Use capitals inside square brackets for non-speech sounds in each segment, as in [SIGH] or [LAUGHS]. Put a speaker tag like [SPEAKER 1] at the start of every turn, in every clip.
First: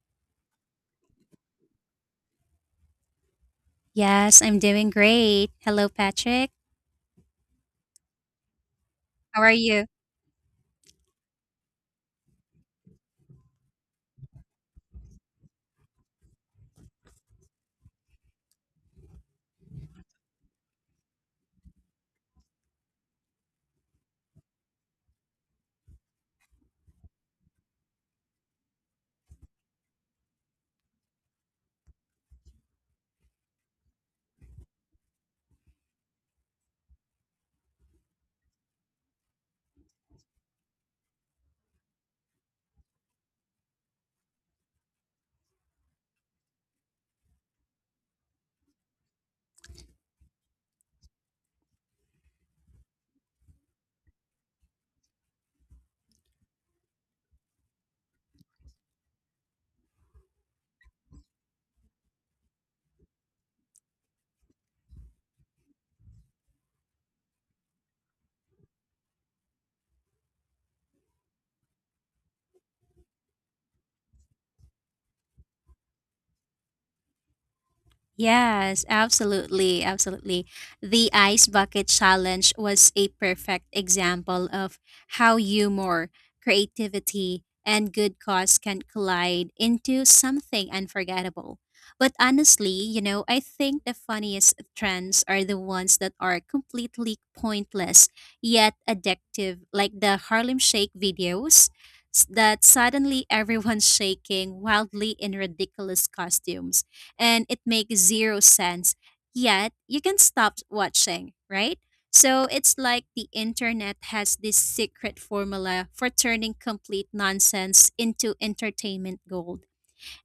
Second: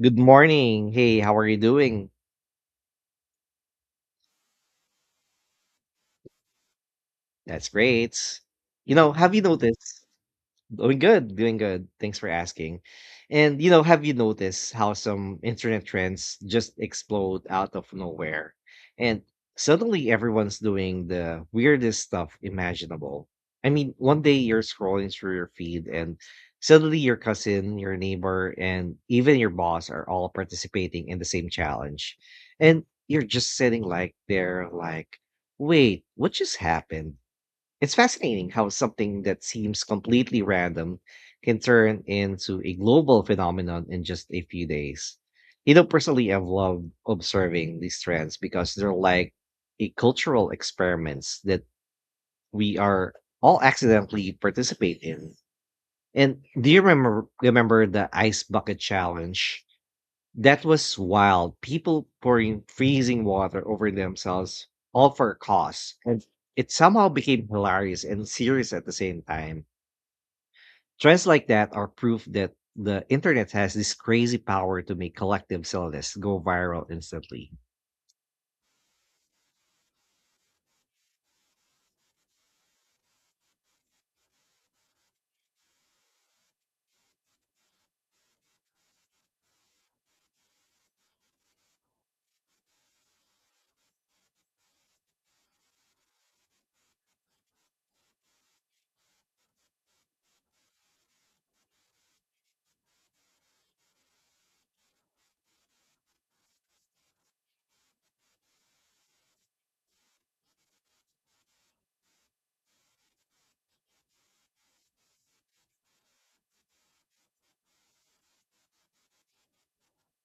[SPEAKER 1] Good morning. Hey, how are you doing?
[SPEAKER 2] Yes, I'm doing great. Hello, Patrick.
[SPEAKER 1] That's great. You know, have you
[SPEAKER 2] How are you?
[SPEAKER 1] noticed? Doing good, doing good. Thanks for asking. And you know, have you noticed how some internet trends just explode out of nowhere? And suddenly everyone's doing the weirdest stuff imaginable. I mean, one day you're scrolling through your feed and suddenly your cousin, your neighbor, and even your boss are all participating in the same challenge. And you're just sitting like there like, wait, what just happened? It's fascinating how something that seems completely random can turn into a global phenomenon in just a few days. You know, personally, I've loved observing these trends because they're like a cultural experiments that we are all accidentally participate in. And do you remember the ice bucket challenge? That was wild. People pouring freezing water over themselves, all for a cause. And it somehow became hilarious and serious at the same time. Trends like that are proof that the internet has this crazy power to make collective silliness go viral instantly.
[SPEAKER 2] Yes, absolutely. The ice bucket challenge was a perfect example of how humor, creativity, and good cause can collide into something unforgettable. But honestly, you know, I think the funniest trends are the ones that are completely pointless yet addictive, like the Harlem Shake videos that suddenly everyone's [LAUGHS] shaking wildly in ridiculous costumes and it makes zero sense, yet you can stop watching, right? So it's like the internet has this secret formula for turning complete nonsense into entertainment gold.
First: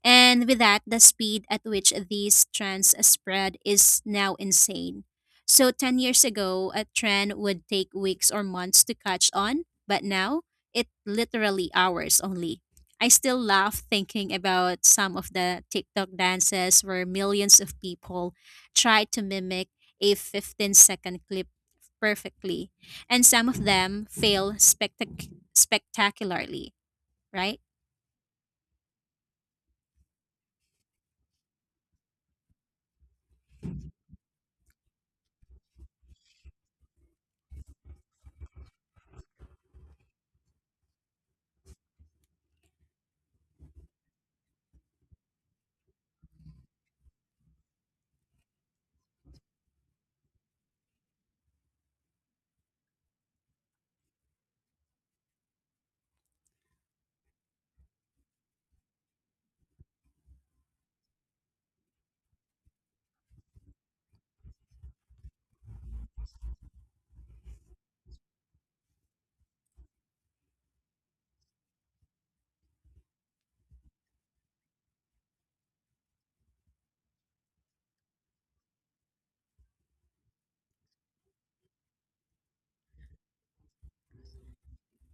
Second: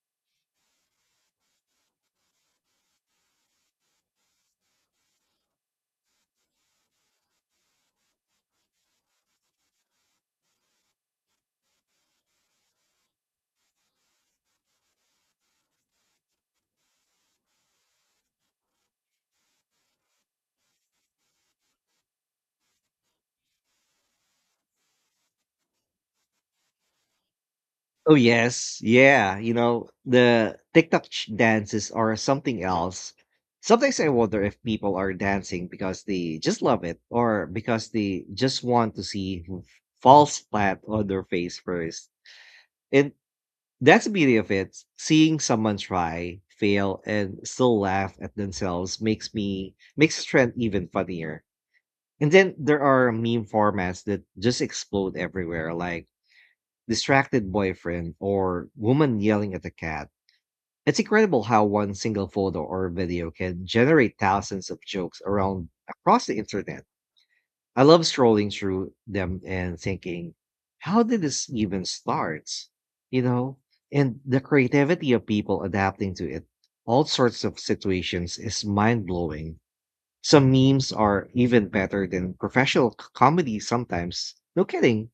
[SPEAKER 2] And with that, the speed at which these trends spread is now insane. So 10 years ago, a trend would take weeks or months to catch on, but now it literally hours only. I still laugh thinking about some of the TikTok dances where millions of people try to mimic a 15-second clip perfectly, and some of them fail spectacularly, right?
[SPEAKER 1] Oh yes, yeah. You know, the TikTok dances are something else. Sometimes I wonder if people are dancing because they just love it or because they just want to see who falls flat on their face first. And that's the beauty of it. Seeing someone try, fail, and still laugh at themselves makes the trend even funnier. And then there are meme formats that just explode everywhere, like distracted boyfriend, or woman yelling at a cat. It's incredible how one single photo or video can generate thousands of jokes around across the internet. I love scrolling through them and thinking, how did this even start? You know, and the creativity of people adapting to it, all sorts of situations is mind blowing. Some memes are even better than professional comedy sometimes. No kidding.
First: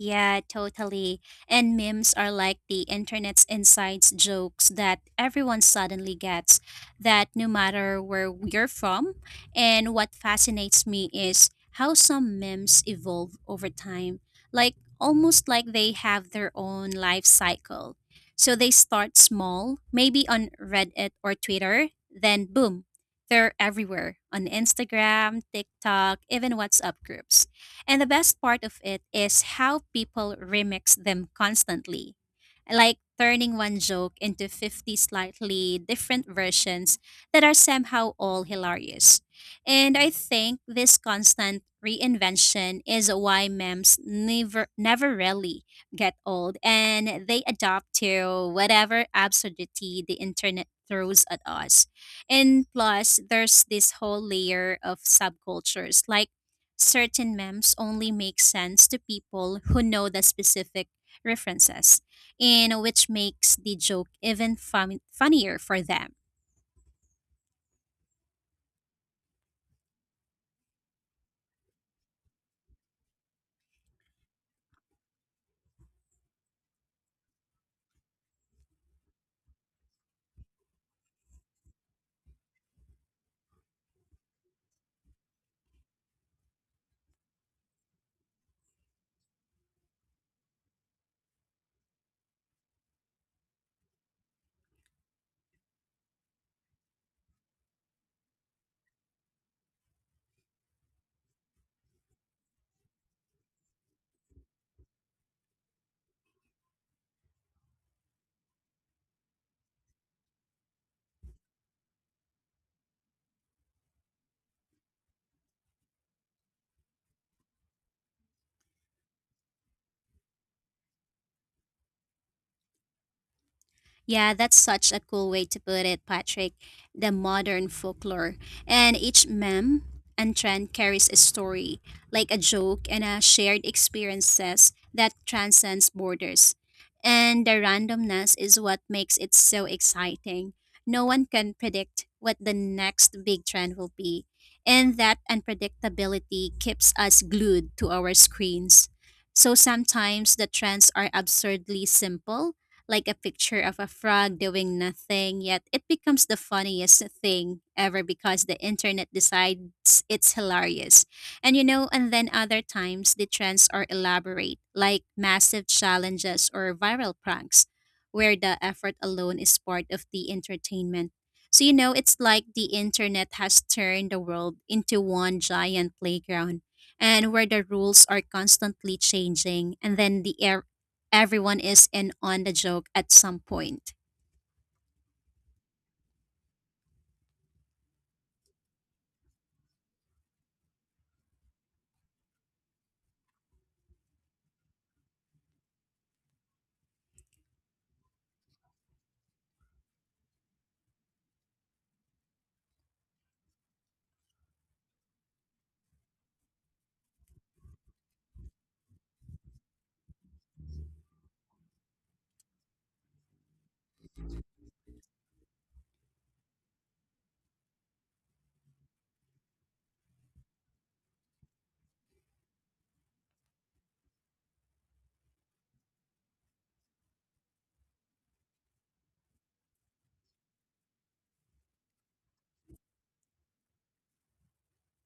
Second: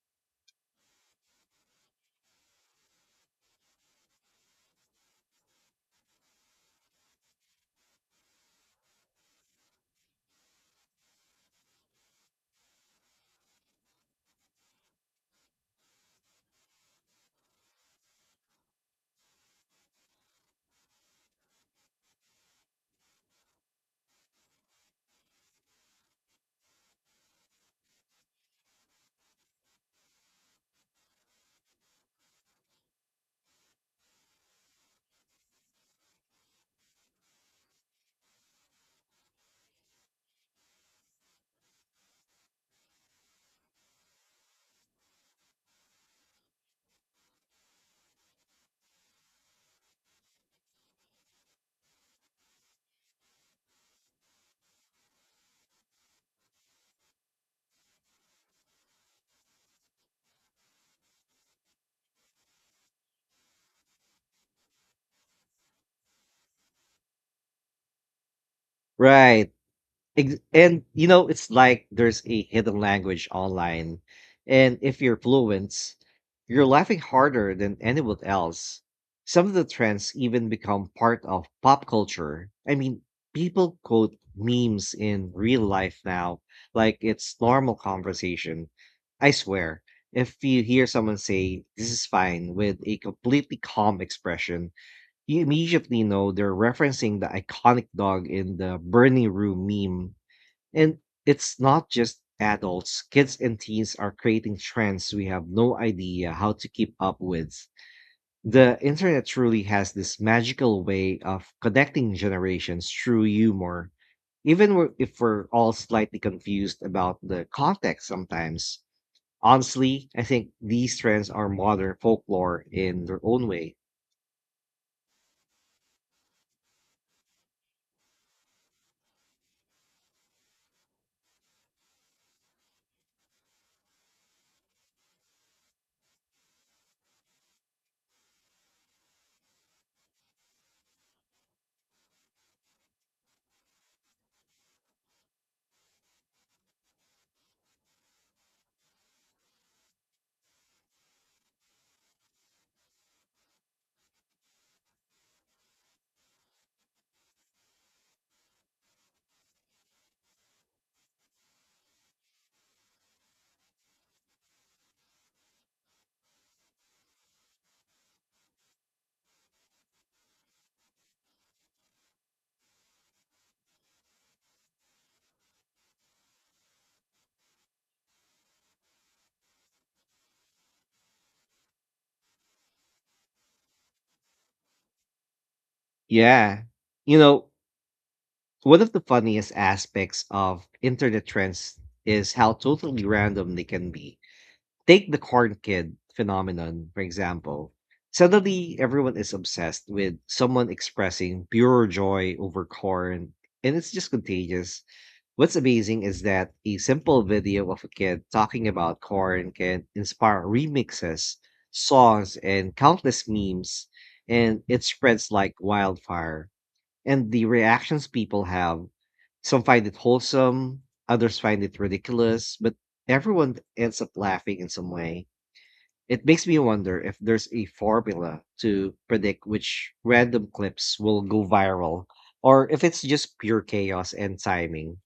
[SPEAKER 2] Yeah, totally. And memes are like the internet's inside jokes that everyone suddenly gets. That no matter where you're from, and what fascinates me is how some memes evolve over time, like almost like they have their own life cycle. So they start small, maybe on Reddit or Twitter, then boom, they're everywhere on Instagram, TikTok, even WhatsApp groups. And the best part of it is how people remix them constantly, like turning one joke into 50 slightly different versions that are somehow all hilarious. And I think this constant reinvention is why memes never really get old and they adapt to whatever absurdity the internet throws at us. And plus there's this whole layer of subcultures like certain memes only make sense to people who know the specific references, and which makes the joke even funnier for them.
[SPEAKER 1] Right. And you know, it's like there's a hidden language online, and if you're fluent, you're laughing harder than anyone else. Some of the trends even become part of pop culture. I mean, people quote memes in real life now, like it's normal conversation. I swear, if you hear someone say this is fine with a completely calm expression, you immediately know they're referencing the iconic dog in the burning room meme. And it's not just adults, kids and teens are creating trends we have no idea how to keep up with. The internet truly has this magical way of connecting generations through humor, even if we're all slightly confused about the context sometimes. Honestly, I think these trends are modern folklore in their own way.
[SPEAKER 2] Yeah, that's such a cool way to put it, Patrick. The modern folklore. And each meme and trend carries a story, like a joke and a shared experiences that transcends borders. And the randomness is what makes it so exciting. No one can predict what the next big trend will be. And that unpredictability keeps us glued to our screens. So sometimes the trends are absurdly simple like a picture of a frog doing nothing, yet it becomes the funniest thing ever because the internet decides it's hilarious. And you know, and then other times the trends are elaborate, like massive challenges or viral pranks, where the effort alone is part of the entertainment. So, you know, it's like the internet has turned the world into one giant playground and where the rules are constantly changing and then the air everyone is in on the joke at some point.
[SPEAKER 1] Yeah. You know, one of the funniest aspects of internet trends is how totally random they can be. Take the corn kid phenomenon, for example. Suddenly, everyone is obsessed with someone expressing pure joy over corn, and it's just contagious. What's amazing is that a simple video of a kid talking about corn can inspire remixes, songs, and countless memes, and it spreads like wildfire. And the reactions people have, some find it wholesome, others find it ridiculous, but everyone ends up laughing in some way. It makes me wonder if there's a formula to predict which random clips will go viral or if it's just pure chaos and timing.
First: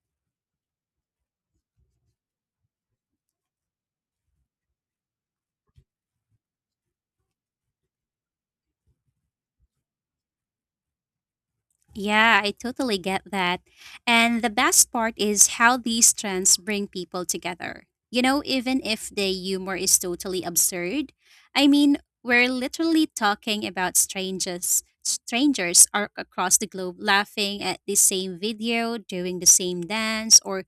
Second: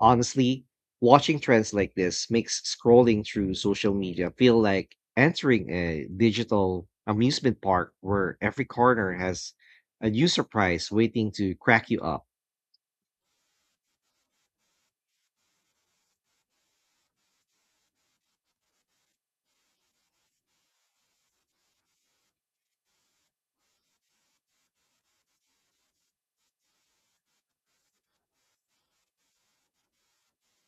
[SPEAKER 1] Honestly, watching trends like this makes scrolling through social media feel like entering a digital amusement park where every corner has a new surprise waiting to crack you up.
[SPEAKER 2] Yeah, I totally get that. And the best part is how these trends bring people together. You know, even if the humor is totally absurd, I mean, we're literally talking about strangers. Strangers are across the globe laughing at the same video, doing the same dance, or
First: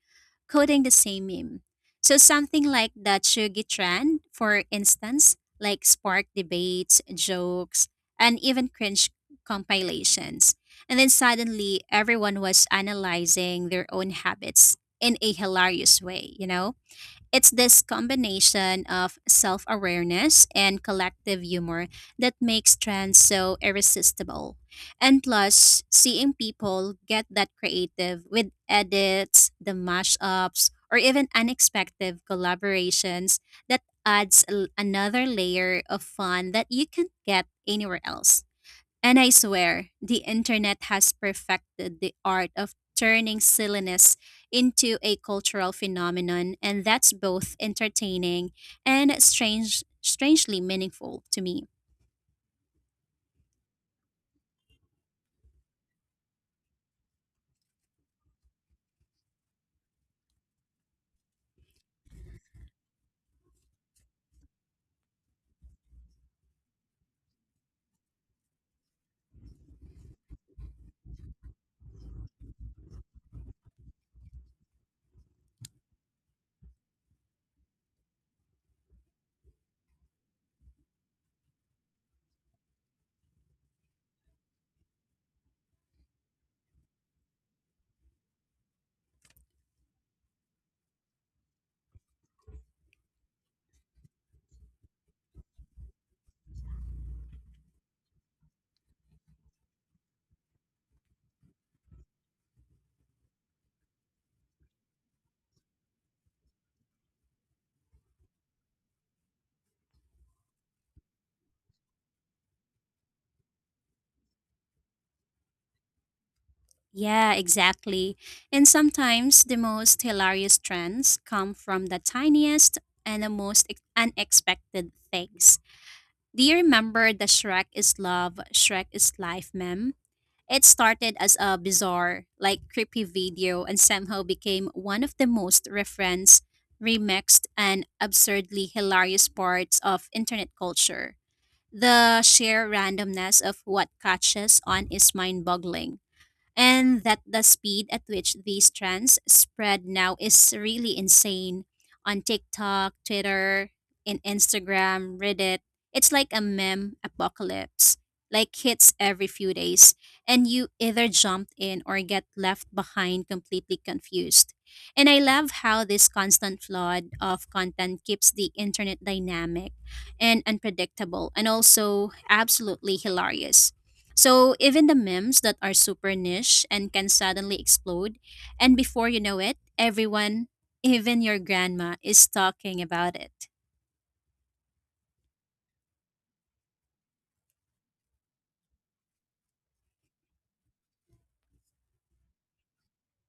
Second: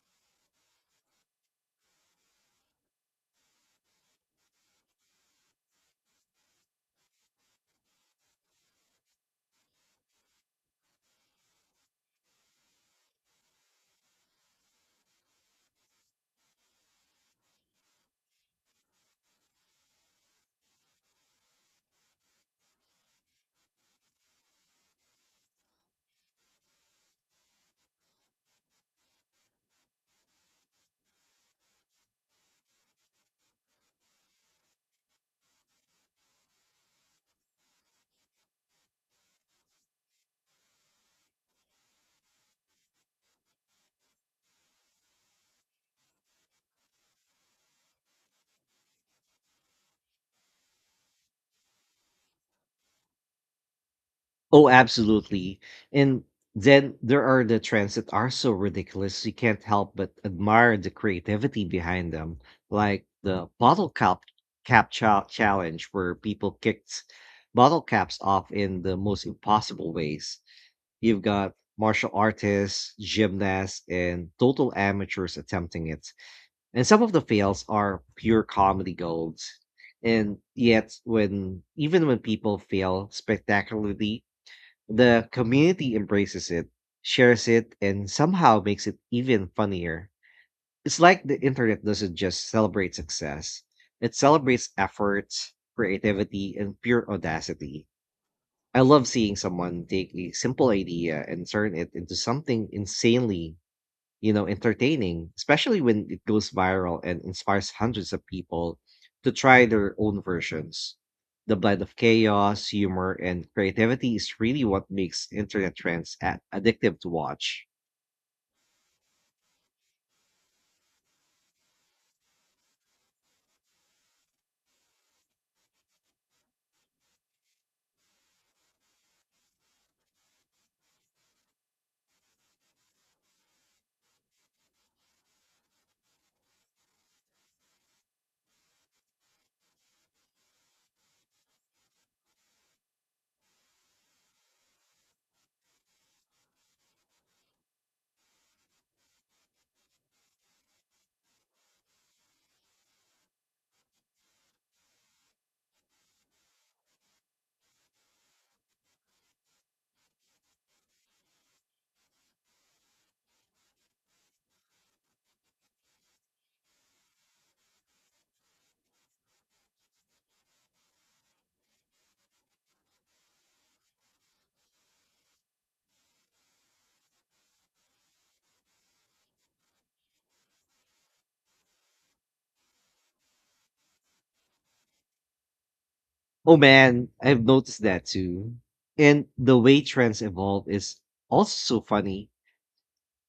[SPEAKER 2] coding the same meme. So something like the Chugi trend, for instance, like spark debates, jokes, and even cringe compilations. And then suddenly, everyone was analyzing their own habits in a hilarious way, you know? It's this combination of self awareness and collective humor that makes trends so irresistible. And plus, seeing people get that creative with edits, the mashups, or even unexpected collaborations that adds another layer of fun that you can't get anywhere else. And I swear, the internet has perfected the art of turning silliness into a cultural phenomenon, and that's both entertaining and strangely meaningful to me.
[SPEAKER 1] Oh, absolutely. And then there are the trends that are so ridiculous you can't help but admire the creativity behind them, like the bottle challenge, where people kicked bottle caps off in the most impossible ways. You've got martial artists, gymnasts, and total amateurs attempting it. And some of the fails are pure comedy gold. And yet, when even when people fail spectacularly, the community embraces it, shares it, and somehow makes it even funnier. It's like the internet doesn't just celebrate success, it celebrates efforts, creativity, and pure audacity. I love seeing someone take a simple idea and turn it into something insanely, you know, entertaining, especially when it goes viral and inspires hundreds of people to try their own versions. The blend of chaos, humor, and creativity is really what makes internet trends addictive to
[SPEAKER 2] Yeah,
[SPEAKER 1] watch.
[SPEAKER 2] exactly. And sometimes the most hilarious trends come from the tiniest and the most unexpected things. Do you remember the Shrek is love, Shrek is life meme? It started as a bizarre, like creepy video and somehow became one of the most referenced, remixed, and absurdly hilarious parts of internet culture. The sheer randomness of what catches on is mind boggling and that the speed at which these trends spread now is really insane. On TikTok, Twitter, in Instagram, Reddit, it's like a meme apocalypse. Like hits every few days, and you either jump in or get left behind completely confused. And I love how this constant flood of content keeps the internet dynamic and unpredictable and also absolutely hilarious so even the memes that are super niche and can suddenly explode, and before you know it, everyone, even your grandma, is talking about it.
[SPEAKER 1] Oh man, I've noticed that too. And the way trends evolve is also funny.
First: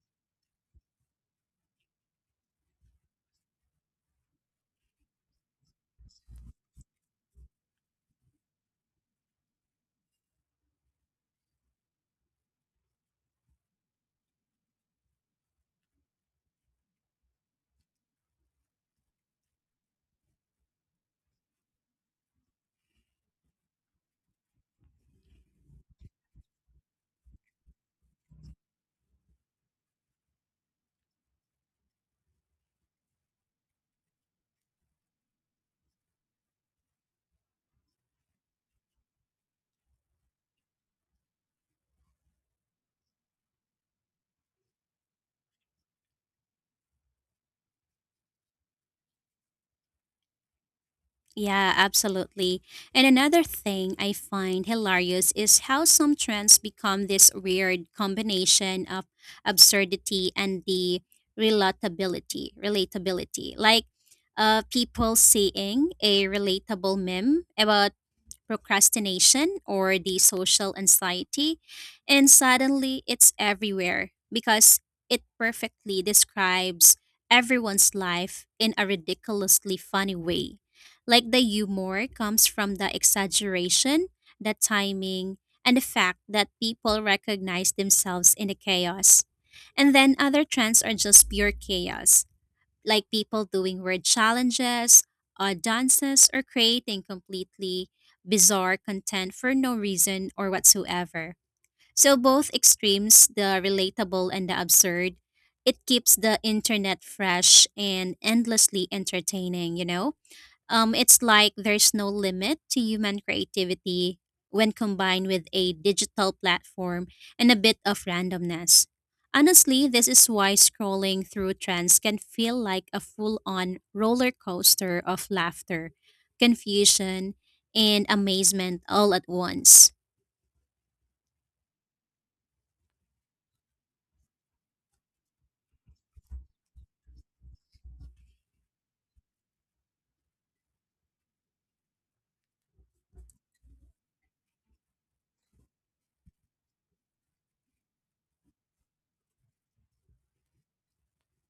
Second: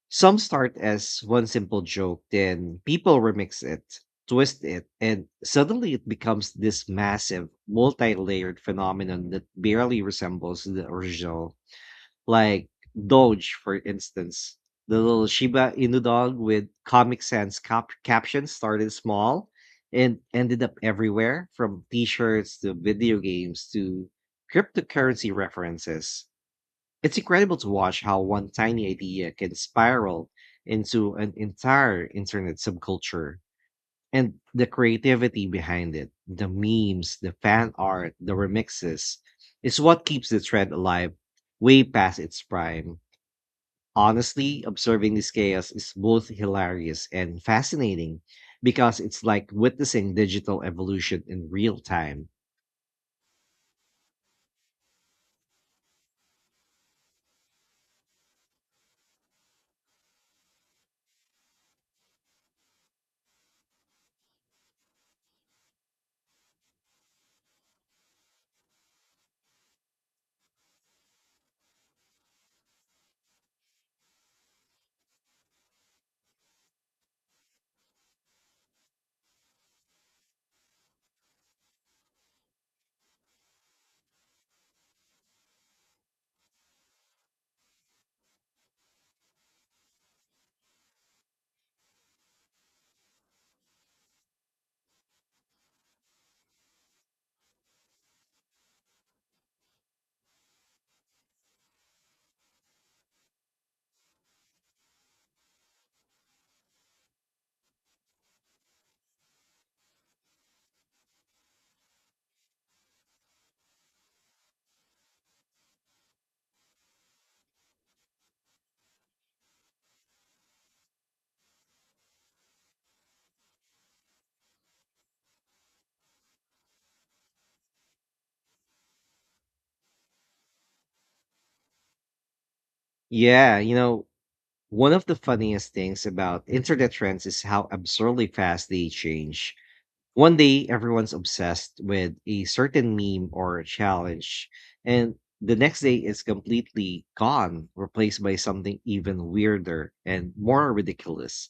[SPEAKER 1] Some start as one simple joke, then people remix it, twist it, and suddenly it becomes this massive, multi layered phenomenon that barely resembles the original. Like Doge, for instance. The little Shiba Inu dog with Comic Sans captions started small and ended up everywhere, from t shirts to video games to cryptocurrency references. It's incredible to watch how one tiny idea can spiral into an entire internet subculture, and the creativity behind it, the memes, the fan art, the remixes, is what keeps the thread alive way past its prime. Honestly, observing this chaos is both hilarious and fascinating because it's like witnessing digital evolution in
[SPEAKER 2] Yeah,
[SPEAKER 1] real time.
[SPEAKER 2] absolutely. And another thing I find hilarious is how some trends become this weird combination of absurdity and the relatability. Like people seeing a relatable meme about procrastination or the social anxiety, and suddenly it's everywhere because it perfectly describes everyone's life in a ridiculously funny way. Like the humor comes from the exaggeration, the timing, and the fact that people recognize themselves in the chaos. And then other trends are just pure chaos like people doing word challenges, odd dances, or creating completely bizarre content for no reason or whatsoever. So, both extremes, the relatable and the absurd, it keeps the internet fresh and endlessly entertaining, you know? It's like there's no limit to human creativity when combined with a digital platform and a bit of randomness. Honestly, this is why scrolling through trends can feel like a full on roller coaster of laughter, confusion, and amazement all at once.
[SPEAKER 1] Yeah, you know, one of the funniest things about internet trends is how absurdly fast they change. One day, everyone's obsessed with a certain meme or challenge, and the next day it's completely gone, replaced by something even weirder and more ridiculous.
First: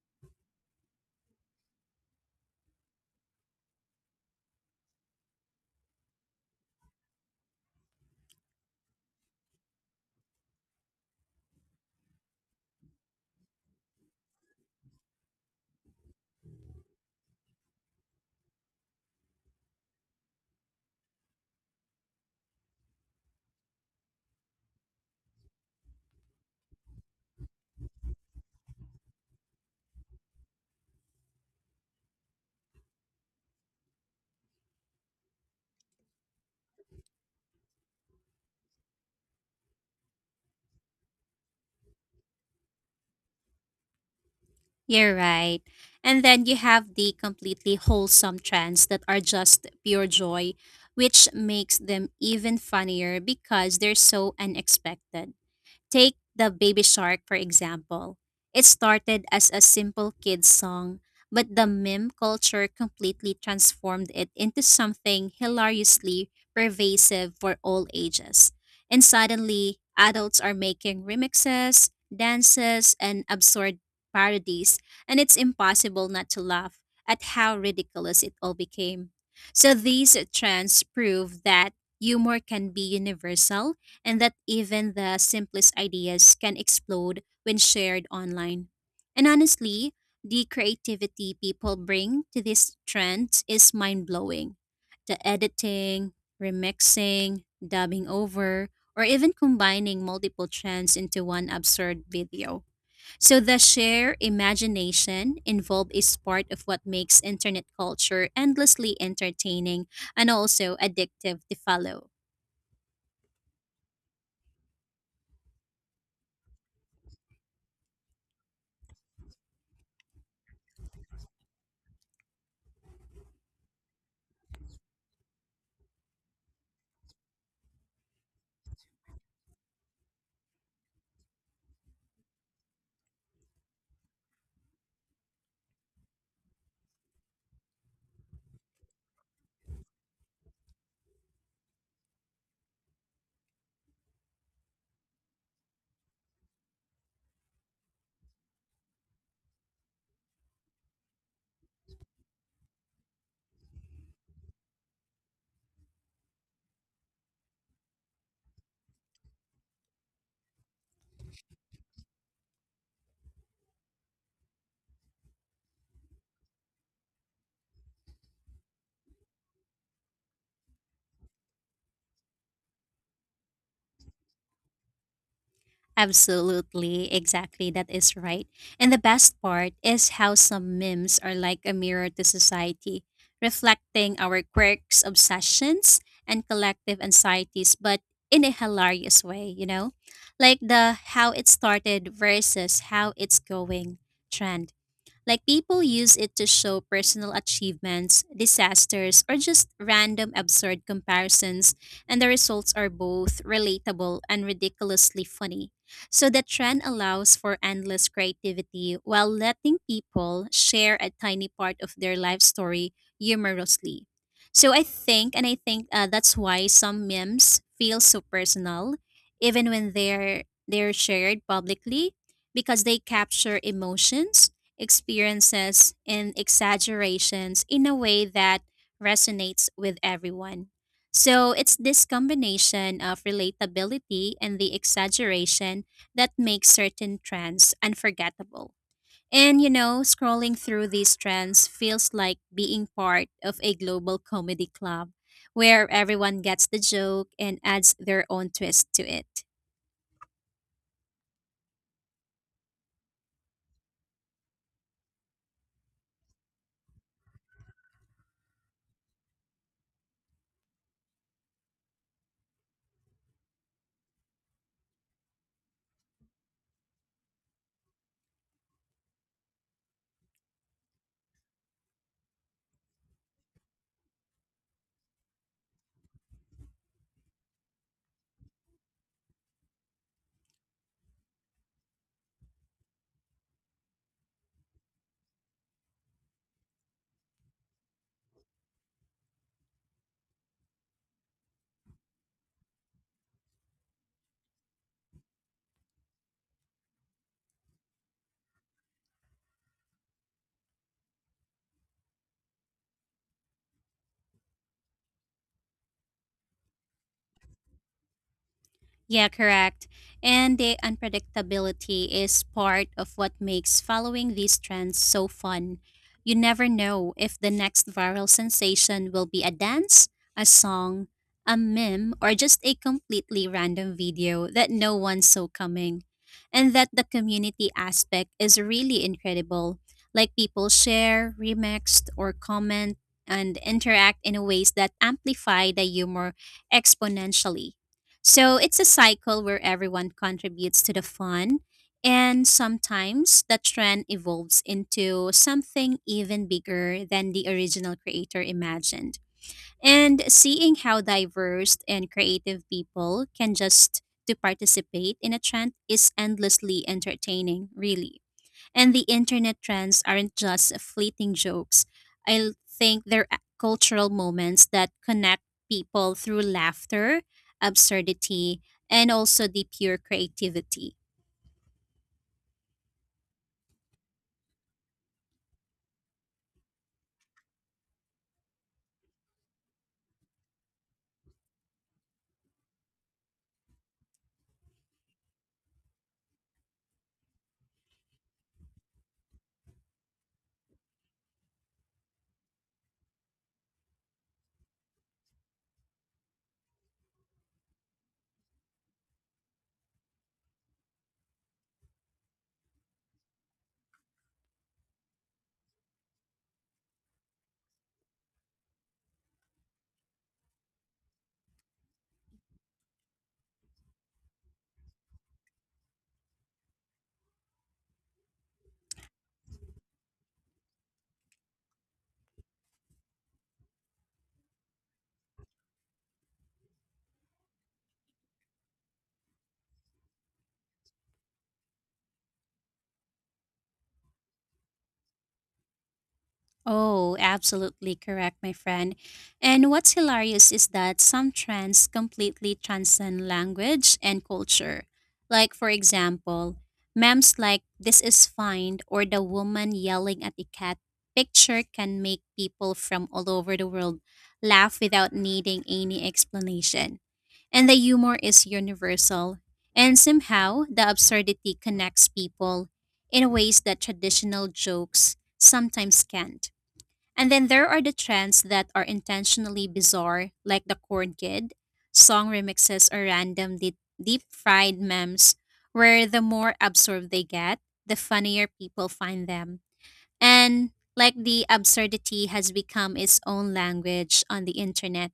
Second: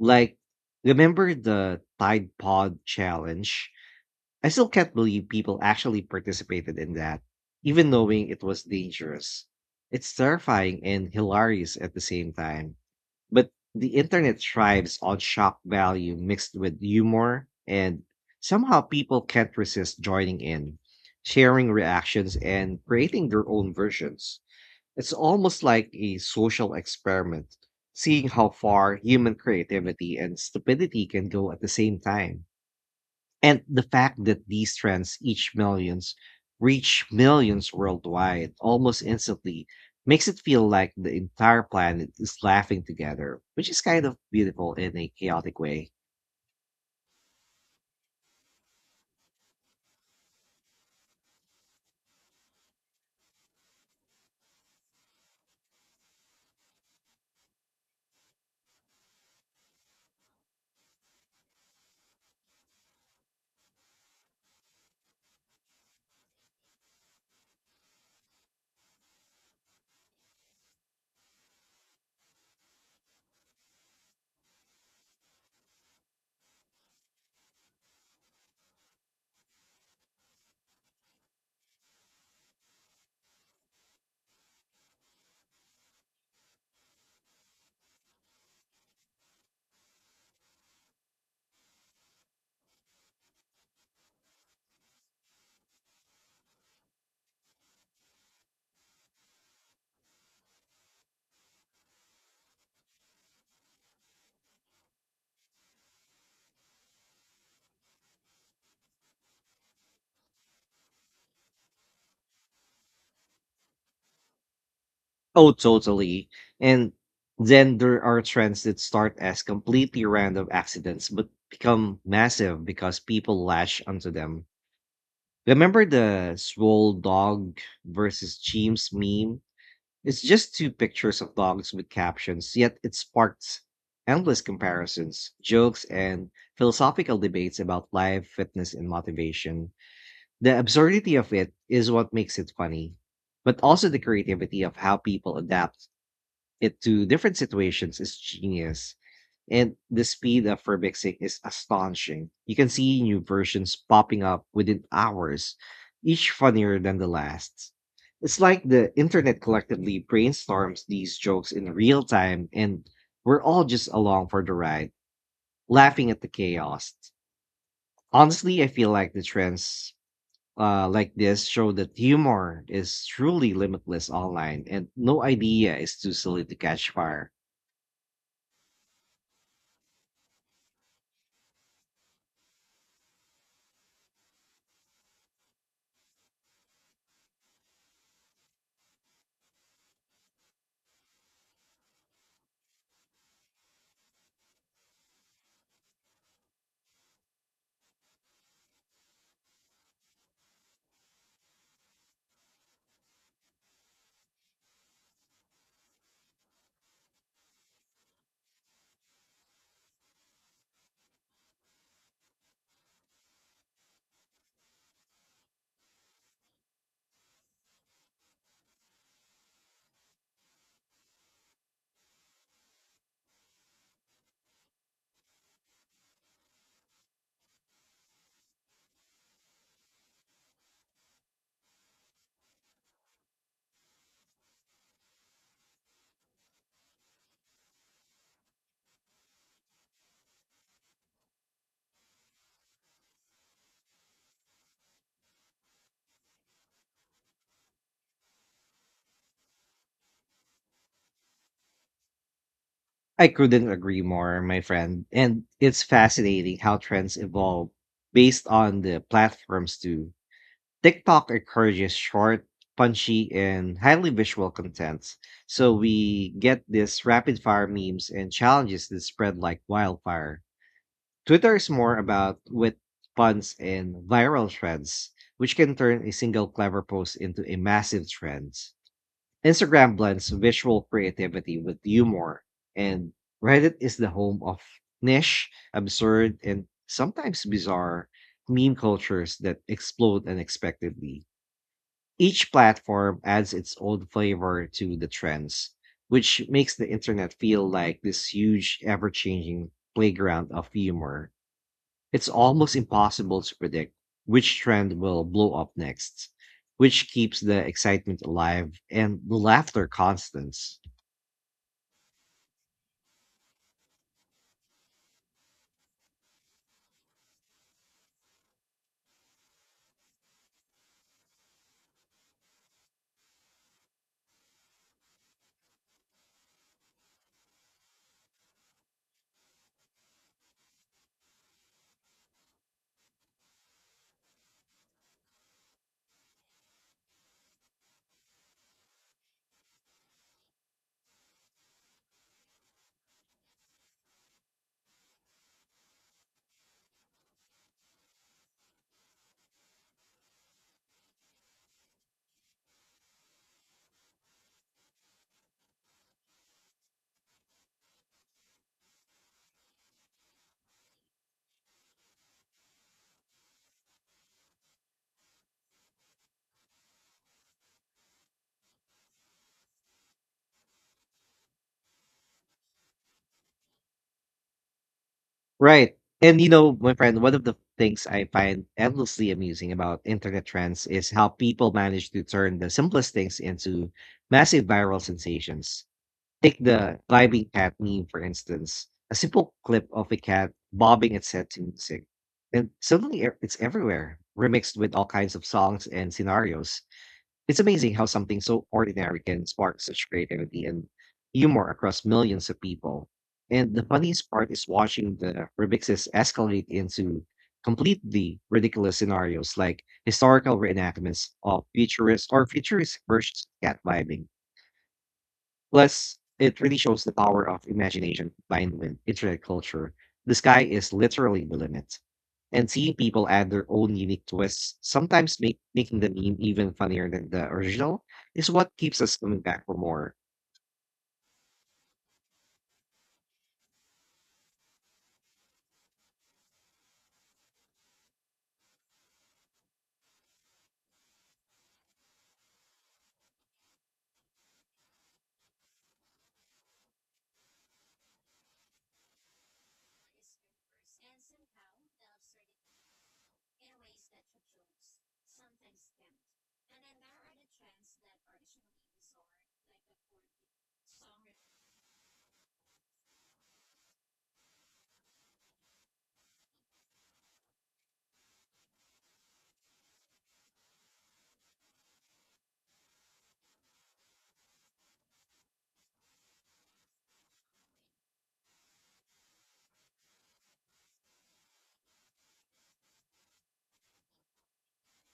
[SPEAKER 1] Like, remember the Tide Pod challenge? I still can't believe people actually participated in that, even knowing it was dangerous. It's terrifying and hilarious at the same time. But the internet thrives on shock value mixed with humor, and somehow people can't resist joining in, sharing reactions, and creating their own versions. It's almost like a social experiment, seeing how far human creativity and stupidity can go at the same time. And the fact that these trends each millions reach millions worldwide almost instantly makes it feel like the entire planet is laughing together, which is kind of beautiful in a
[SPEAKER 2] You're
[SPEAKER 1] chaotic
[SPEAKER 2] right.
[SPEAKER 1] way.
[SPEAKER 2] And then you have the completely wholesome trends that are just pure joy, which makes them even funnier because they're so unexpected. Take the Baby Shark, for example. It started as a simple kid's song, but the meme culture completely transformed it into something hilariously pervasive for all ages. And suddenly, adults are making remixes, dances, and absurd parodies, and it's impossible not to laugh at how ridiculous it all became. So, these trends prove that humor can be universal and that even the simplest ideas can explode when shared online. And honestly, the creativity people bring to these trends is mind blowing. The editing, remixing, dubbing over, or even combining multiple trends into one absurd video. So the sheer imagination involved is part of what makes internet culture endlessly entertaining and also addictive to follow.
[SPEAKER 1] Oh, totally. And then there are trends that start as completely random accidents but become massive because people lash onto them. Remember the swole dog versus James meme? It's just two pictures of dogs with captions, yet it sparked endless comparisons, jokes, and philosophical debates about life, fitness, and motivation. The absurdity of it is what makes it funny, but also the creativity of how people adapt it to different situations is genius, and the speed of remixing is astonishing. You can see new versions popping up within hours, each funnier than the last. It's like the internet collectively brainstorms these jokes in real time, and we're all just along for the ride, laughing at the chaos. Honestly, I feel like the trends like this show that humor is truly limitless online, and no idea is too silly to catch
[SPEAKER 2] Absolutely,
[SPEAKER 1] fire.
[SPEAKER 2] exactly, that is right. And the best part is how some memes are like a mirror to society, reflecting our quirks, obsessions, and collective anxieties, but in a hilarious way, you know? Like the how it started versus how it's going trend. Like people use it to show personal achievements, disasters, or just random absurd comparisons, and the results are both relatable and ridiculously funny. So the trend allows for endless creativity while letting people share a tiny part of their life story humorously. So I think that's why some memes feel so personal, even when they're shared publicly, because they capture emotions experiences, and exaggerations in a way that resonates with everyone. So it's this combination of relatability and the exaggeration that makes certain trends unforgettable. And you know, scrolling through these trends feels like being part of a global comedy club where everyone gets the joke and adds their own twist to it.
[SPEAKER 1] I couldn't agree more, my friend. And it's fascinating how trends evolve based on the platforms too. TikTok encourages short, punchy, and highly visual content. So we get these rapid fire memes and challenges that spread like wildfire. Twitter is more about wit, puns, and viral trends, which can turn a single clever post into a massive trend. Instagram blends visual creativity with humor, and Reddit is the home of niche, absurd, and sometimes bizarre meme cultures that explode unexpectedly. Each platform adds its own flavor to the trends, which makes the internet feel like this huge, ever changing playground of humor. It's almost impossible to predict which trend will blow up next, which keeps the excitement alive and
[SPEAKER 2] Yeah,
[SPEAKER 1] the
[SPEAKER 2] correct.
[SPEAKER 1] laughter constant.
[SPEAKER 2] And the unpredictability is part of what makes following these trends so fun. You never know if the next viral sensation will be a dance, a song, a meme, or just a completely random video that no one saw coming. And that the community aspect is really incredible. Like people share, remixed, or comment and interact in ways that amplify the humor exponentially. So it's a cycle where everyone contributes to the fun, and sometimes the trend evolves into something even bigger than the original creator imagined. And seeing how diverse and creative people can just to participate in a trend is endlessly entertaining, really. And the internet trends aren't just fleeting jokes. Think they're cultural moments that connect people through laughter, absurdity, and also the pure creativity.
[SPEAKER 1] Right. And you know, my friend, one of the things I find endlessly amusing about internet trends is how people manage to turn the simplest things into massive viral sensations. Take the climbing cat meme, for instance, a simple clip of a cat bobbing its head to music. And suddenly it's everywhere, remixed with all kinds of songs and scenarios. It's amazing how something so ordinary can spark such creativity and humor across millions of people. And the funniest part is watching the remixes escalate into completely ridiculous scenarios, like historical reenactments of futurist or futuristic versions of cat vibing. Plus, it really shows the power of imagination combined with internet culture. The sky is literally the limit, and seeing people add their own unique twists, sometimes making the meme even funnier than the original, is what keeps us coming back for more.
[SPEAKER 2] Oh, absolutely correct, my friend. And what's hilarious is that some trends completely transcend language and culture. Like, for example, memes like this is fine or the woman yelling at a cat picture can make people from all over the world laugh without needing any explanation. And the humor is universal. And somehow, the absurdity connects people in ways that traditional jokes sometimes can't. And then there are the trends that are intentionally bizarre, like the Corn Kid, song remixes, or random deep fried memes, where the more absorbed they get, the funnier people find them. And like the absurdity has become its own language on the internet.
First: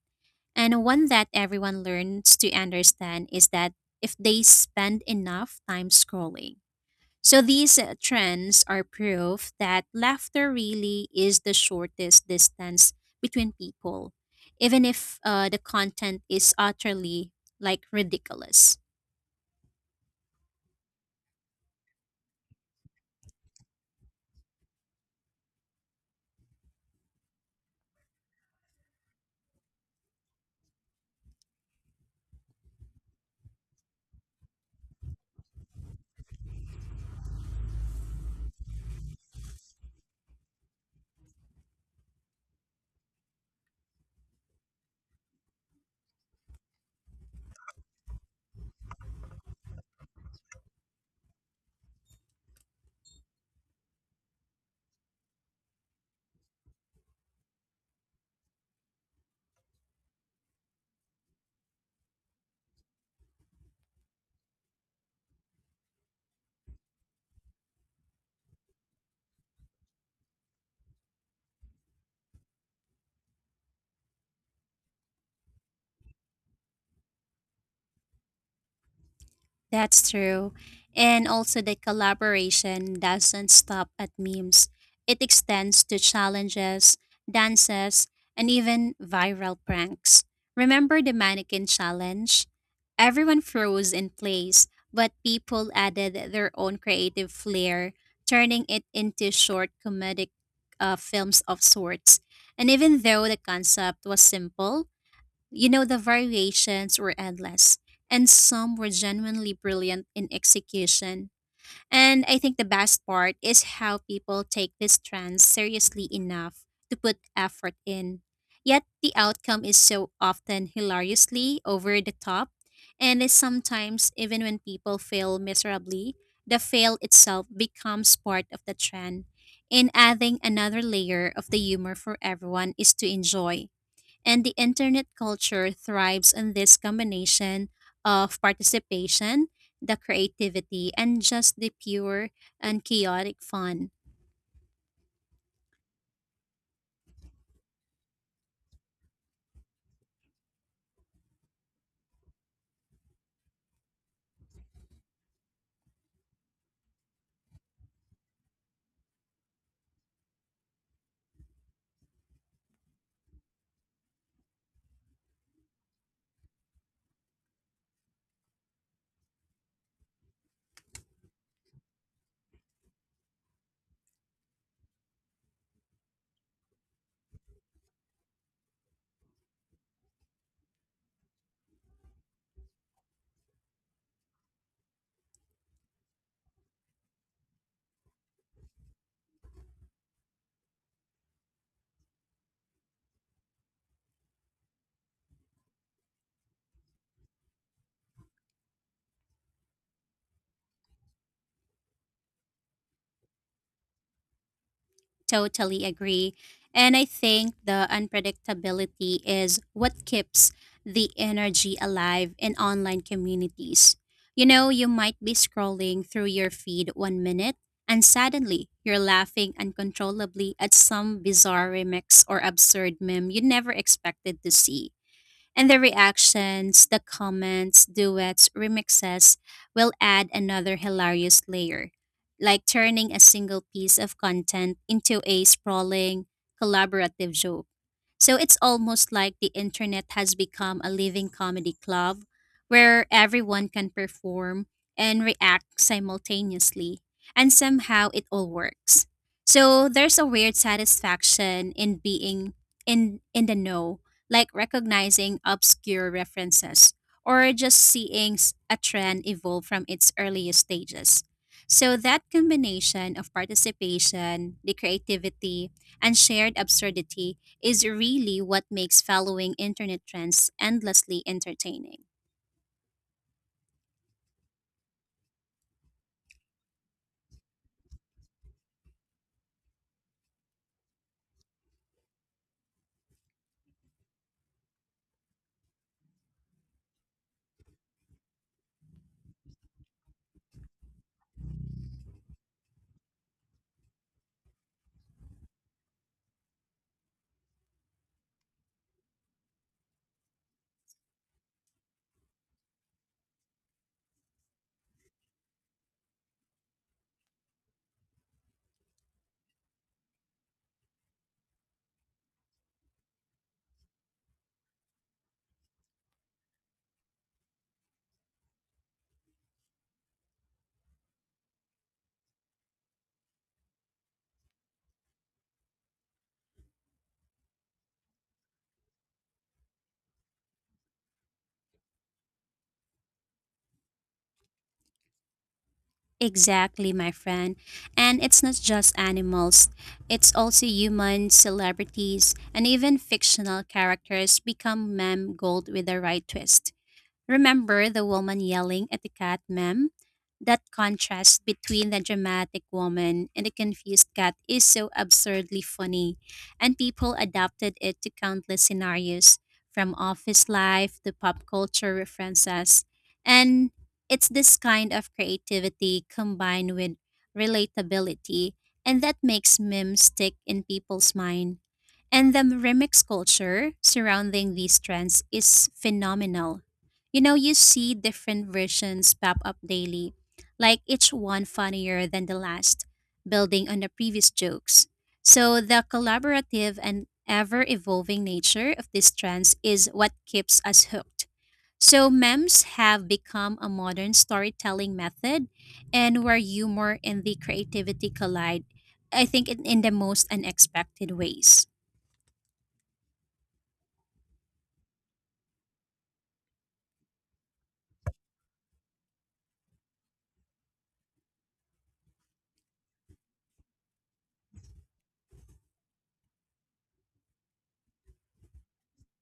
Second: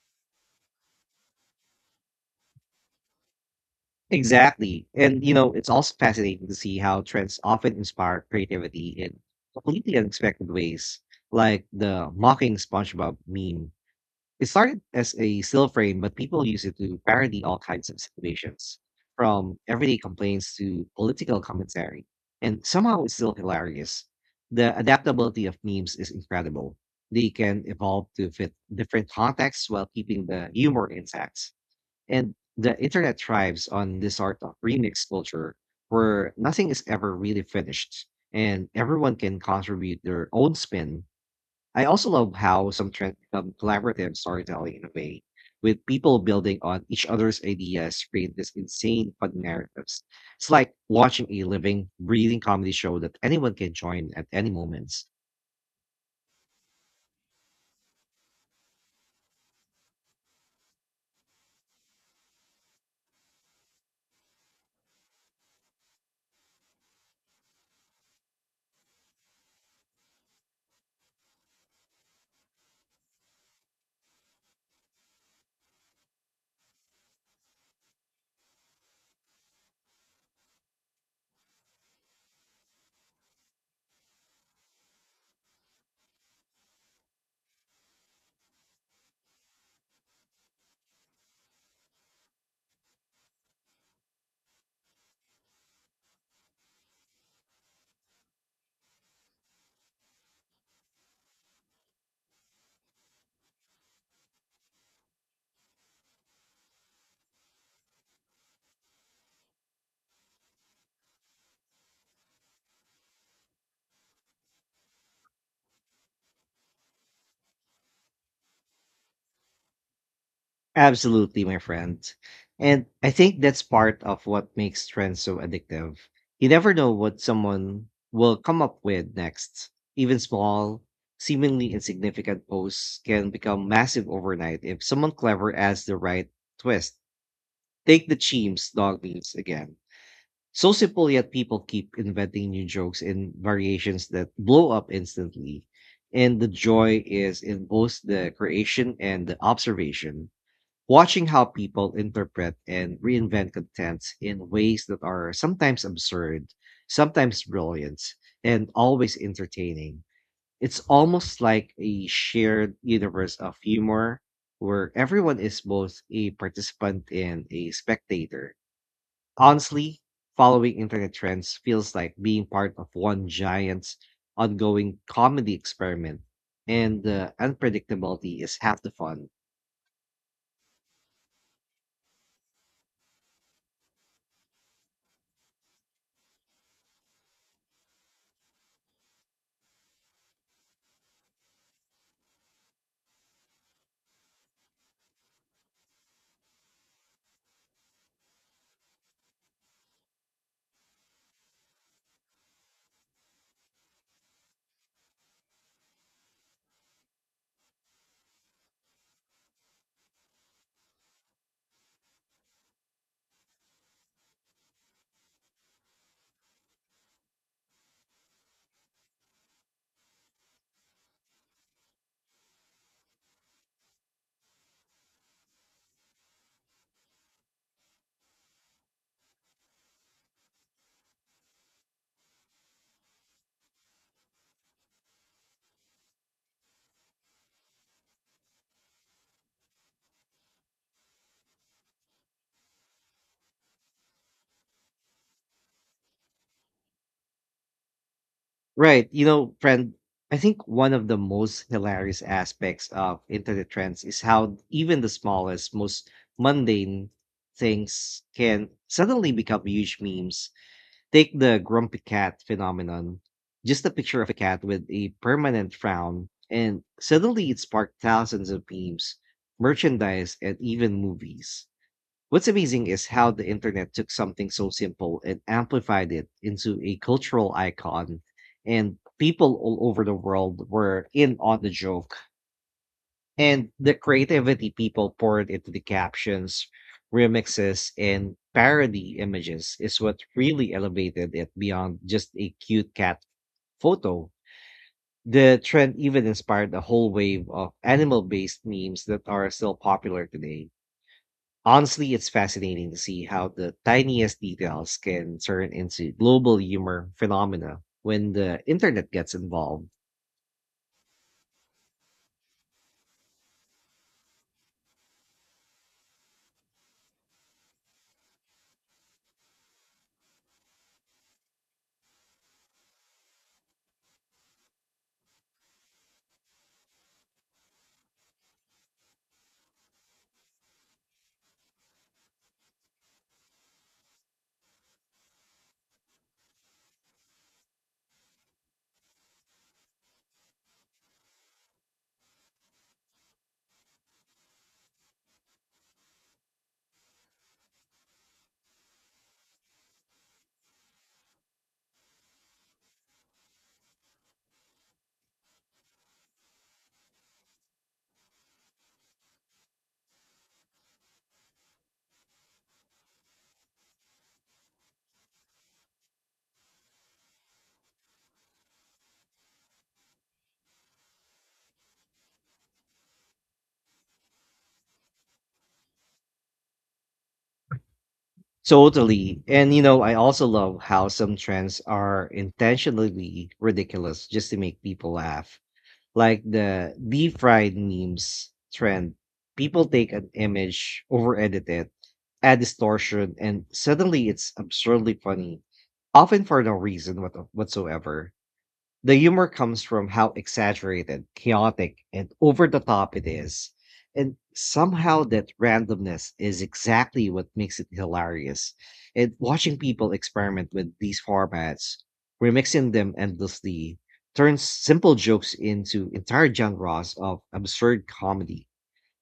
[SPEAKER 2] And one that everyone learns to understand is that if they
[SPEAKER 1] Exactly.
[SPEAKER 2] spend
[SPEAKER 1] And, you know,
[SPEAKER 2] enough
[SPEAKER 1] it's
[SPEAKER 2] time
[SPEAKER 1] also fascinating to
[SPEAKER 2] scrolling.
[SPEAKER 1] see how trends
[SPEAKER 2] So
[SPEAKER 1] often
[SPEAKER 2] these
[SPEAKER 1] inspire
[SPEAKER 2] trends are
[SPEAKER 1] creativity in
[SPEAKER 2] proof that
[SPEAKER 1] completely unexpected
[SPEAKER 2] laughter
[SPEAKER 1] ways,
[SPEAKER 2] really is the
[SPEAKER 1] like the
[SPEAKER 2] shortest
[SPEAKER 1] mocking
[SPEAKER 2] distance
[SPEAKER 1] SpongeBob
[SPEAKER 2] between
[SPEAKER 1] meme.
[SPEAKER 2] people,
[SPEAKER 1] It started
[SPEAKER 2] even
[SPEAKER 1] as
[SPEAKER 2] if
[SPEAKER 1] a
[SPEAKER 2] the
[SPEAKER 1] still frame, but
[SPEAKER 2] content
[SPEAKER 1] people
[SPEAKER 2] is
[SPEAKER 1] use it to
[SPEAKER 2] utterly
[SPEAKER 1] parody all
[SPEAKER 2] like
[SPEAKER 1] kinds of situations,
[SPEAKER 2] ridiculous.
[SPEAKER 1] from everyday complaints to political commentary. And somehow it's still hilarious. The adaptability of memes is incredible. They can evolve to fit different contexts while keeping the humor intact. And the internet thrives on this sort of remix culture where nothing is ever really finished and everyone can contribute their own spin. I also love how some trends become collaborative storytelling in a way, with people building on each other's ideas to create this insane fun narratives. It's like watching a living, breathing comedy show that anyone can join at any moment.
[SPEAKER 2] That's true. And also, the collaboration doesn't stop at memes, it extends to challenges, dances, and even viral pranks. Remember the mannequin challenge? Everyone froze in place, but people added their own creative flair, turning it into short comedic films of sorts. And even though the concept was simple, the variations were endless, and some were genuinely brilliant in execution. And I think the best part is how people take these trends seriously enough to put effort in. Yet the outcome is so often
[SPEAKER 1] Absolutely, my
[SPEAKER 2] hilariously over
[SPEAKER 1] friend.
[SPEAKER 2] the top,
[SPEAKER 1] And I
[SPEAKER 2] and is
[SPEAKER 1] think that's part
[SPEAKER 2] sometimes,
[SPEAKER 1] of
[SPEAKER 2] even
[SPEAKER 1] what
[SPEAKER 2] when
[SPEAKER 1] makes
[SPEAKER 2] people
[SPEAKER 1] trends so
[SPEAKER 2] fail
[SPEAKER 1] addictive.
[SPEAKER 2] miserably,
[SPEAKER 1] You
[SPEAKER 2] the
[SPEAKER 1] never know
[SPEAKER 2] fail
[SPEAKER 1] what
[SPEAKER 2] itself
[SPEAKER 1] someone
[SPEAKER 2] becomes
[SPEAKER 1] will
[SPEAKER 2] part of
[SPEAKER 1] come
[SPEAKER 2] the
[SPEAKER 1] up with
[SPEAKER 2] trend.
[SPEAKER 1] next.
[SPEAKER 2] And
[SPEAKER 1] Even
[SPEAKER 2] adding another
[SPEAKER 1] small,
[SPEAKER 2] layer of the
[SPEAKER 1] seemingly
[SPEAKER 2] humor for
[SPEAKER 1] insignificant
[SPEAKER 2] everyone is
[SPEAKER 1] posts
[SPEAKER 2] to
[SPEAKER 1] can become
[SPEAKER 2] enjoy.
[SPEAKER 1] massive
[SPEAKER 2] And the
[SPEAKER 1] overnight if
[SPEAKER 2] internet
[SPEAKER 1] someone clever
[SPEAKER 2] culture
[SPEAKER 1] adds the right
[SPEAKER 2] thrives on this
[SPEAKER 1] twist.
[SPEAKER 2] combination
[SPEAKER 1] Take the
[SPEAKER 2] of
[SPEAKER 1] chimps dog meals
[SPEAKER 2] participation,
[SPEAKER 1] again.
[SPEAKER 2] the
[SPEAKER 1] So
[SPEAKER 2] creativity,
[SPEAKER 1] simple,
[SPEAKER 2] and
[SPEAKER 1] yet
[SPEAKER 2] just
[SPEAKER 1] people
[SPEAKER 2] the
[SPEAKER 1] keep
[SPEAKER 2] pure
[SPEAKER 1] inventing new
[SPEAKER 2] and
[SPEAKER 1] jokes and
[SPEAKER 2] chaotic fun.
[SPEAKER 1] variations that blow up instantly. And the joy is in both the creation and the observation, watching how people interpret and reinvent content in ways that are sometimes absurd, sometimes brilliant, and always entertaining. It's almost like a shared universe of humor where everyone is both a participant and a spectator. Honestly, following internet trends feels like being part of one giant ongoing comedy experiment, and the unpredictability is half the fun.
[SPEAKER 2] Totally agree. And I think the unpredictability is what keeps the energy alive in online communities. You know, you might be scrolling through your feed one minute, and suddenly you're laughing uncontrollably at some bizarre remix or absurd meme you never expected to see. And the reactions, the comments, duets, remixes will add another hilarious layer, like turning a single piece of content into a sprawling, collaborative joke. So it's almost like the internet has become a living comedy club where everyone can perform and react simultaneously, and somehow it all works.
[SPEAKER 1] Right, you know,
[SPEAKER 2] So
[SPEAKER 1] friend,
[SPEAKER 2] there's a
[SPEAKER 1] I
[SPEAKER 2] weird
[SPEAKER 1] think one of the most
[SPEAKER 2] satisfaction in
[SPEAKER 1] hilarious
[SPEAKER 2] being
[SPEAKER 1] aspects of
[SPEAKER 2] in the
[SPEAKER 1] internet
[SPEAKER 2] know,
[SPEAKER 1] trends is
[SPEAKER 2] like
[SPEAKER 1] how even the
[SPEAKER 2] recognizing
[SPEAKER 1] smallest, most
[SPEAKER 2] obscure references
[SPEAKER 1] mundane
[SPEAKER 2] or just
[SPEAKER 1] things
[SPEAKER 2] seeing
[SPEAKER 1] can
[SPEAKER 2] a trend
[SPEAKER 1] suddenly
[SPEAKER 2] evolve
[SPEAKER 1] become
[SPEAKER 2] from
[SPEAKER 1] huge
[SPEAKER 2] its
[SPEAKER 1] memes.
[SPEAKER 2] earliest stages.
[SPEAKER 1] Take the
[SPEAKER 2] So
[SPEAKER 1] grumpy
[SPEAKER 2] that
[SPEAKER 1] cat
[SPEAKER 2] combination
[SPEAKER 1] phenomenon.
[SPEAKER 2] of
[SPEAKER 1] Just a picture of a
[SPEAKER 2] participation,
[SPEAKER 1] cat
[SPEAKER 2] the
[SPEAKER 1] with a
[SPEAKER 2] creativity,
[SPEAKER 1] permanent
[SPEAKER 2] and
[SPEAKER 1] frown,
[SPEAKER 2] shared
[SPEAKER 1] and
[SPEAKER 2] absurdity
[SPEAKER 1] suddenly it
[SPEAKER 2] is
[SPEAKER 1] sparked
[SPEAKER 2] really
[SPEAKER 1] thousands
[SPEAKER 2] what
[SPEAKER 1] of
[SPEAKER 2] makes
[SPEAKER 1] memes,
[SPEAKER 2] following internet
[SPEAKER 1] merchandise,
[SPEAKER 2] trends
[SPEAKER 1] and even
[SPEAKER 2] endlessly
[SPEAKER 1] movies.
[SPEAKER 2] entertaining.
[SPEAKER 1] What's amazing is how the internet took something so simple and amplified it into a cultural icon, and people all over the world were in on the joke. And the creativity people poured into the captions, remixes, and parody images is what really elevated it beyond just a cute cat photo. The trend even inspired a whole wave of animal based memes that are still popular today. Honestly, it's fascinating to see how the tiniest details can turn into global humor phenomena when the internet gets involved.
[SPEAKER 2] Exactly, my friend. And it's not just animals, it's also humans, celebrities, and even fictional characters become meme gold with the right twist. Remember the woman yelling at the cat, ma'am? That contrast between the dramatic woman and the confused cat is so absurdly funny, and people adapted it to countless scenarios, from office life to pop culture references. And it's this kind of creativity combined with relatability, and that makes memes stick in people's mind. And the remix culture surrounding these trends is phenomenal, you know, you see different versions pop
[SPEAKER 1] Totally.
[SPEAKER 2] up
[SPEAKER 1] And you know, I
[SPEAKER 2] daily,
[SPEAKER 1] also
[SPEAKER 2] like
[SPEAKER 1] love how
[SPEAKER 2] each
[SPEAKER 1] some
[SPEAKER 2] one
[SPEAKER 1] trends
[SPEAKER 2] funnier
[SPEAKER 1] are
[SPEAKER 2] than the last,
[SPEAKER 1] intentionally
[SPEAKER 2] building on the
[SPEAKER 1] ridiculous
[SPEAKER 2] previous
[SPEAKER 1] just to make
[SPEAKER 2] jokes.
[SPEAKER 1] people laugh.
[SPEAKER 2] So, the
[SPEAKER 1] Like
[SPEAKER 2] collaborative
[SPEAKER 1] the
[SPEAKER 2] and
[SPEAKER 1] deep
[SPEAKER 2] ever
[SPEAKER 1] fried
[SPEAKER 2] evolving
[SPEAKER 1] memes
[SPEAKER 2] nature of these
[SPEAKER 1] trend.
[SPEAKER 2] trends
[SPEAKER 1] People
[SPEAKER 2] is what
[SPEAKER 1] take an
[SPEAKER 2] keeps us
[SPEAKER 1] image,
[SPEAKER 2] hooked.
[SPEAKER 1] over edit it,
[SPEAKER 2] So,
[SPEAKER 1] add
[SPEAKER 2] memes have
[SPEAKER 1] distortion,
[SPEAKER 2] become
[SPEAKER 1] and
[SPEAKER 2] a modern
[SPEAKER 1] suddenly it's
[SPEAKER 2] storytelling
[SPEAKER 1] absurdly
[SPEAKER 2] method,
[SPEAKER 1] funny,
[SPEAKER 2] and where
[SPEAKER 1] often for no
[SPEAKER 2] humor
[SPEAKER 1] reason
[SPEAKER 2] and the creativity
[SPEAKER 1] whatsoever.
[SPEAKER 2] collide,
[SPEAKER 1] The
[SPEAKER 2] I
[SPEAKER 1] humor
[SPEAKER 2] think, in
[SPEAKER 1] comes
[SPEAKER 2] the
[SPEAKER 1] from
[SPEAKER 2] most
[SPEAKER 1] how
[SPEAKER 2] unexpected
[SPEAKER 1] exaggerated,
[SPEAKER 2] ways.
[SPEAKER 1] chaotic, and over the top it is. And somehow that randomness is exactly what makes it hilarious. And watching people experiment with these formats, remixing them endlessly, turns simple jokes into entire genres of absurd comedy.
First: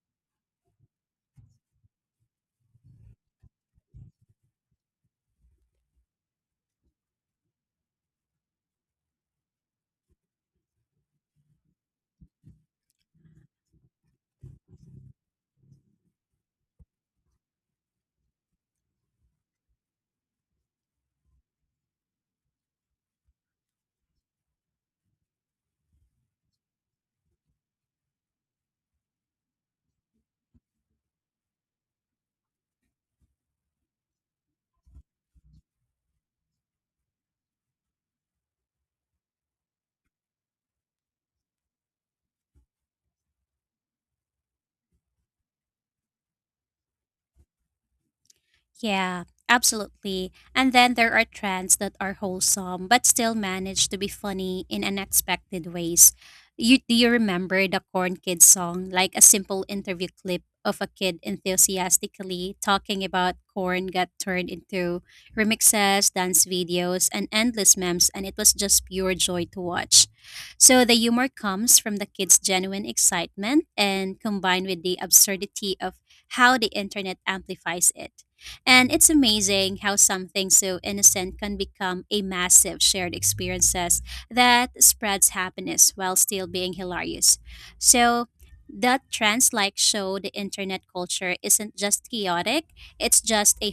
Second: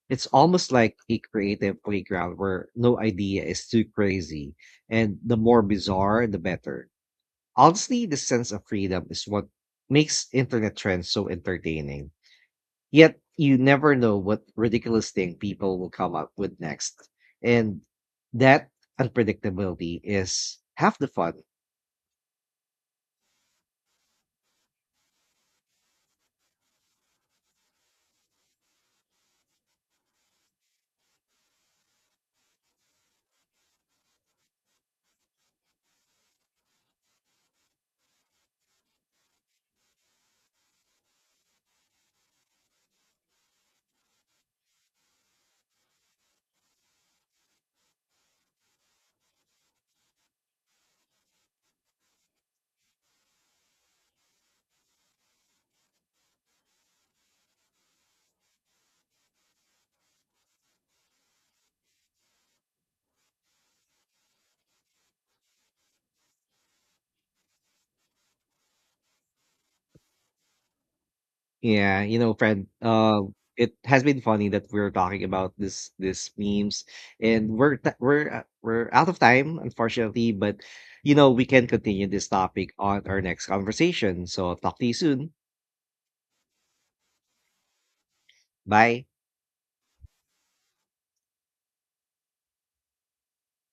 [SPEAKER 1] It's almost like a creative playground where no idea is too crazy, and the more bizarre, the better. Honestly, the sense of freedom is what makes internet trends so entertaining. Yet, you never know what ridiculous thing people will come up with next. And that unpredictability is half the fun.
[SPEAKER 2] Yeah, absolutely. And then there are trends that are wholesome but still manage to be funny in unexpected ways. You remember the Corn Kid song, like a simple interview clip of a kid enthusiastically talking about corn got turned into remixes, dance videos, and endless memes, and it was just pure joy to watch. So the humor comes from
[SPEAKER 1] Yeah,
[SPEAKER 2] the
[SPEAKER 1] you know,
[SPEAKER 2] kids'
[SPEAKER 1] friend,
[SPEAKER 2] genuine excitement
[SPEAKER 1] it has been
[SPEAKER 2] and
[SPEAKER 1] funny that
[SPEAKER 2] combined with
[SPEAKER 1] we're
[SPEAKER 2] the
[SPEAKER 1] talking about
[SPEAKER 2] absurdity
[SPEAKER 1] this
[SPEAKER 2] of
[SPEAKER 1] this
[SPEAKER 2] how the
[SPEAKER 1] memes,
[SPEAKER 2] internet
[SPEAKER 1] and we're
[SPEAKER 2] amplifies
[SPEAKER 1] t-
[SPEAKER 2] it.
[SPEAKER 1] we're
[SPEAKER 2] And
[SPEAKER 1] out
[SPEAKER 2] it's
[SPEAKER 1] of time,
[SPEAKER 2] amazing how
[SPEAKER 1] unfortunately,
[SPEAKER 2] something
[SPEAKER 1] but
[SPEAKER 2] so
[SPEAKER 1] you know,
[SPEAKER 2] innocent
[SPEAKER 1] we
[SPEAKER 2] can
[SPEAKER 1] can
[SPEAKER 2] become
[SPEAKER 1] continue
[SPEAKER 2] a
[SPEAKER 1] this topic
[SPEAKER 2] massive
[SPEAKER 1] on
[SPEAKER 2] shared
[SPEAKER 1] our next
[SPEAKER 2] experiences
[SPEAKER 1] conversation. So talk
[SPEAKER 2] that
[SPEAKER 1] to you soon.
[SPEAKER 2] spreads happiness while still being hilarious. So that
[SPEAKER 1] Bye.
[SPEAKER 2] trends like show the internet culture isn't just chaotic, it's just a